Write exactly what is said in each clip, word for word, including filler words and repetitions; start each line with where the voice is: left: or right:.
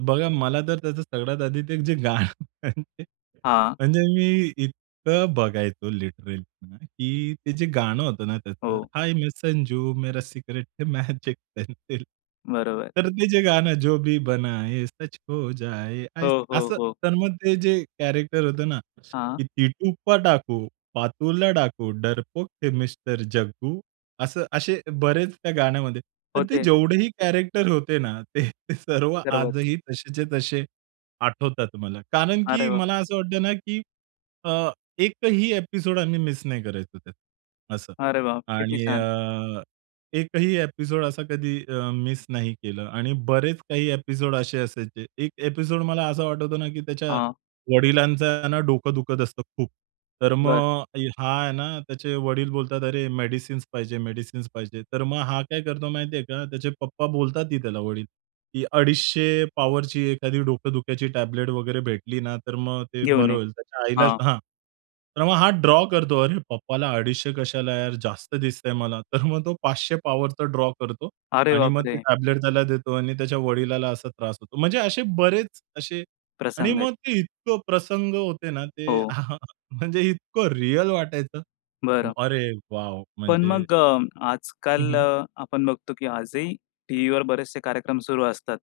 right: बघा मला तर त्याचं सगळ्यात आधी ते जे गाणं म्हणजे.
left: हां.
right: म्हणजे मी इतकं बघायचो लिटरली की ते जे गाणं होतं ना त्याचं.
left: हो.
right: हाय मै संजू, मेरा सिक्रेट है मॅजिक पेन्सिल.
left: बरोबर.
right: तर ते जे गाणं, जो भी बनाये सच हो जाये,
left: हो, हो,
right: असं.
left: हो.
right: तर मग ते जे कॅरेक्टर होतं ना,
left: हां.
right: की टीटू पढ़ाकू, पार्थो पढ़ाकू, डरपोक थे मिस्टर जग्गू. असं असे बरेच त्या गाण्यामध्ये. तर ते
left: होते.
right: जेवढेही कॅरेक्टर होते ना, ते सर्व
left: सर्वच.
right: आजही तसेच्या तसे आठवतात मला कारण
left: अरे
right: की
left: वाह!
right: मला असं वाटतं ना, की अ, एकही ॲपिसोड आम्ही मिस नाही करायचो त्यात असं.
left: अरे वाह! किती
right: आणि
left: छान.
right: अ, एकही ॲपिसोड असा कधी अ, मिस नाही केला. आणि बरेच काही ॲपिसोड असे असायचे. एक ॲपिसोड मला असा वाटतो ना की त्याच्या
left: हां.
right: वडिलांचं ना डोकं दुखत असतं खूप. तर
left: बरं.
right: मग हा आहे ना, त्याचे वडील बोलतात, "अरे मेडिसिन्स पाहिजे, मेडिसिन्स पाहिजे." तर मग हा काय करतो माहिती आहे का? त्याचे पप्पा बोलतात, ही त्याला वडील, की "अडीचशे पॉवरची एखादी डोकं दुखायची टॅबलेट वगैरे भेटली ना तर मग ते
left: घेऊ
right: बरं
left: नये
right: होईल." त्याच्या आईला
left: हां.
right: हां. तर मग हा ड्रॉ करतो, "अरे पप्पाला अडीचशे कशाला यार, जास्त दिसतं आहे मला." तर मग तो पाचशे पॉवर तर ड्रॉ करतो.
left: अरे
right: आणि
left: बाप
right: मग ते
left: रे!
right: टॅबलेट त्याला देतो आणि त्याच्या वडिलांना असा त्रास होतो. म्हणजे असे बरेच असे आणि
left: प्रसंग आहेत.
right: मग ते इतकं प्रसंग होते ना, ते
left: हो.
right: म्हणजे इतकं रिअल वाटायचं.
left: बरं.
right: अरे वॉव!
left: पण
right: म्हणजे
left: मग अ,
right: हं,
left: आजकाल
right: हं.
left: अ, आपण बघतो की आजही टीव्हीवर बरेचसे कार्यक्रम सुरू असतात.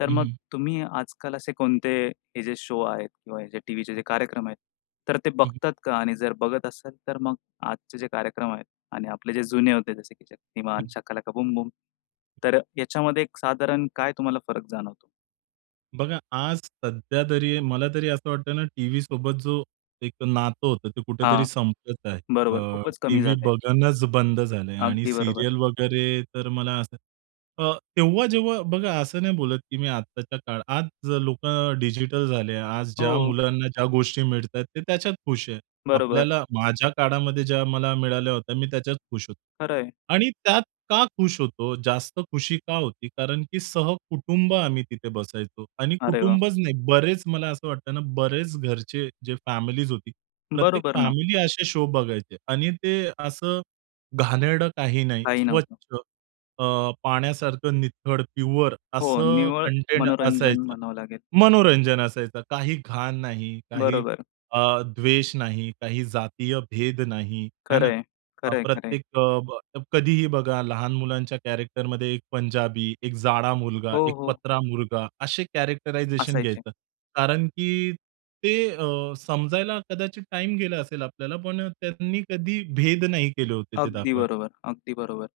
left: तर
right: हं,
left: मग
right: हं.
left: तुम्ही आजकाल असे कोणते हे जे शो आहेत किंवा जे टीव्हीचे जे कार्यक्रम आहेत, तर ते
right: हं, हं.
left: बघता का? आणि जर बघत असाल तर मग आजचे जे कार्यक्रम आहेत आणि आपले जे जुने होते जसे की शक्तिमान,
right: हं.
left: Shaka Laka Boom Boom. तर याच्यामध्ये साधारण काय तुम्हाला फरक जाणवतो?
right: बघा आज सध्यातरी मलातरी असं वाटतं ना टीव्हीसोबत जो एक नातं होतं ते कुठेतरी
left: हां,
right: संपत आहे.
left: बरोबर.
right: अ,
left: खूपच कमी
right: टीव्ही
left: झालं आहे.
right: बघणंच बंद झालं आहे आणि
left: अगदी बरोबर.
right: सीरियल वगैरे तर मला असं अ, तेव्हा जेव्हा बघा असं नाही बोलत की मी आत्ताच्या काळात. आज लोकं डिजिटल झाले. आज ज्या
left: हो.
right: मुलांना ज्या गोष्टी मिळतायेत ते त्याच्यात खुश आहेत.
left: बरोबर.
right: आपल्याला, माझ्या काळामध्ये ज्या मला मिळाल्या होत्या मी त्याच्यात खुश होतो.
left: खरं आहे.
right: आणि त्यात का खुश होतो? जास्त खुशी का होती कारण की सहकुटुंब आम्ही तिथे बसायचो. आणि
left: अरे वाह!
right: कुटुंबच नाही, बरेच मला असं वाटतं ना, बऱ्याच घरच्या जे फॅमिलीज होत्या. प्रत्येक
left: बरोबर ना.
right: फॅमिली असे शो बघायचे आणि ते असं घाणेरडं काही नाही.
left: काही
right: स्वच्छ
left: नव्हतं.
right: अ, पाण्यासारखं नितळ, प्युअर
left: हो.
right: असं
left: निव्वळ
right: कंटेंट
left: मनोरंजन
right: असायचं.
left: म्हणावं लागेल.
right: मनोरंजन असायचं. काही घाण नाही. काही
left: बरोबर.
right: अ, द्वेष नाही, काही जातीय भेद नाही, हे ना?
left: खरं आहे.
right: अ,
left: खरं आहे, खरं आहे.
right: प्रत्येक अ, ब कधीही बघा लहान मुलांच्या कॅरेक्टरमध्ये एक पंजाबी, एक जाडा मुलगा,
left: हो,
right: एक
left: हो.
right: पत्रा मुलगा. असे कॅरेक्टरायझेशन
left: असायचे.
right: घ्यायचं. कारण की ते अ, समजायला कदाचित टाईम गेला असेल आपल्याला पण त्यांनी कधी भेद नाही केले होते ते
left: अगदी
right: दाखवाय
left: बरोबर. अगदी बरोबर.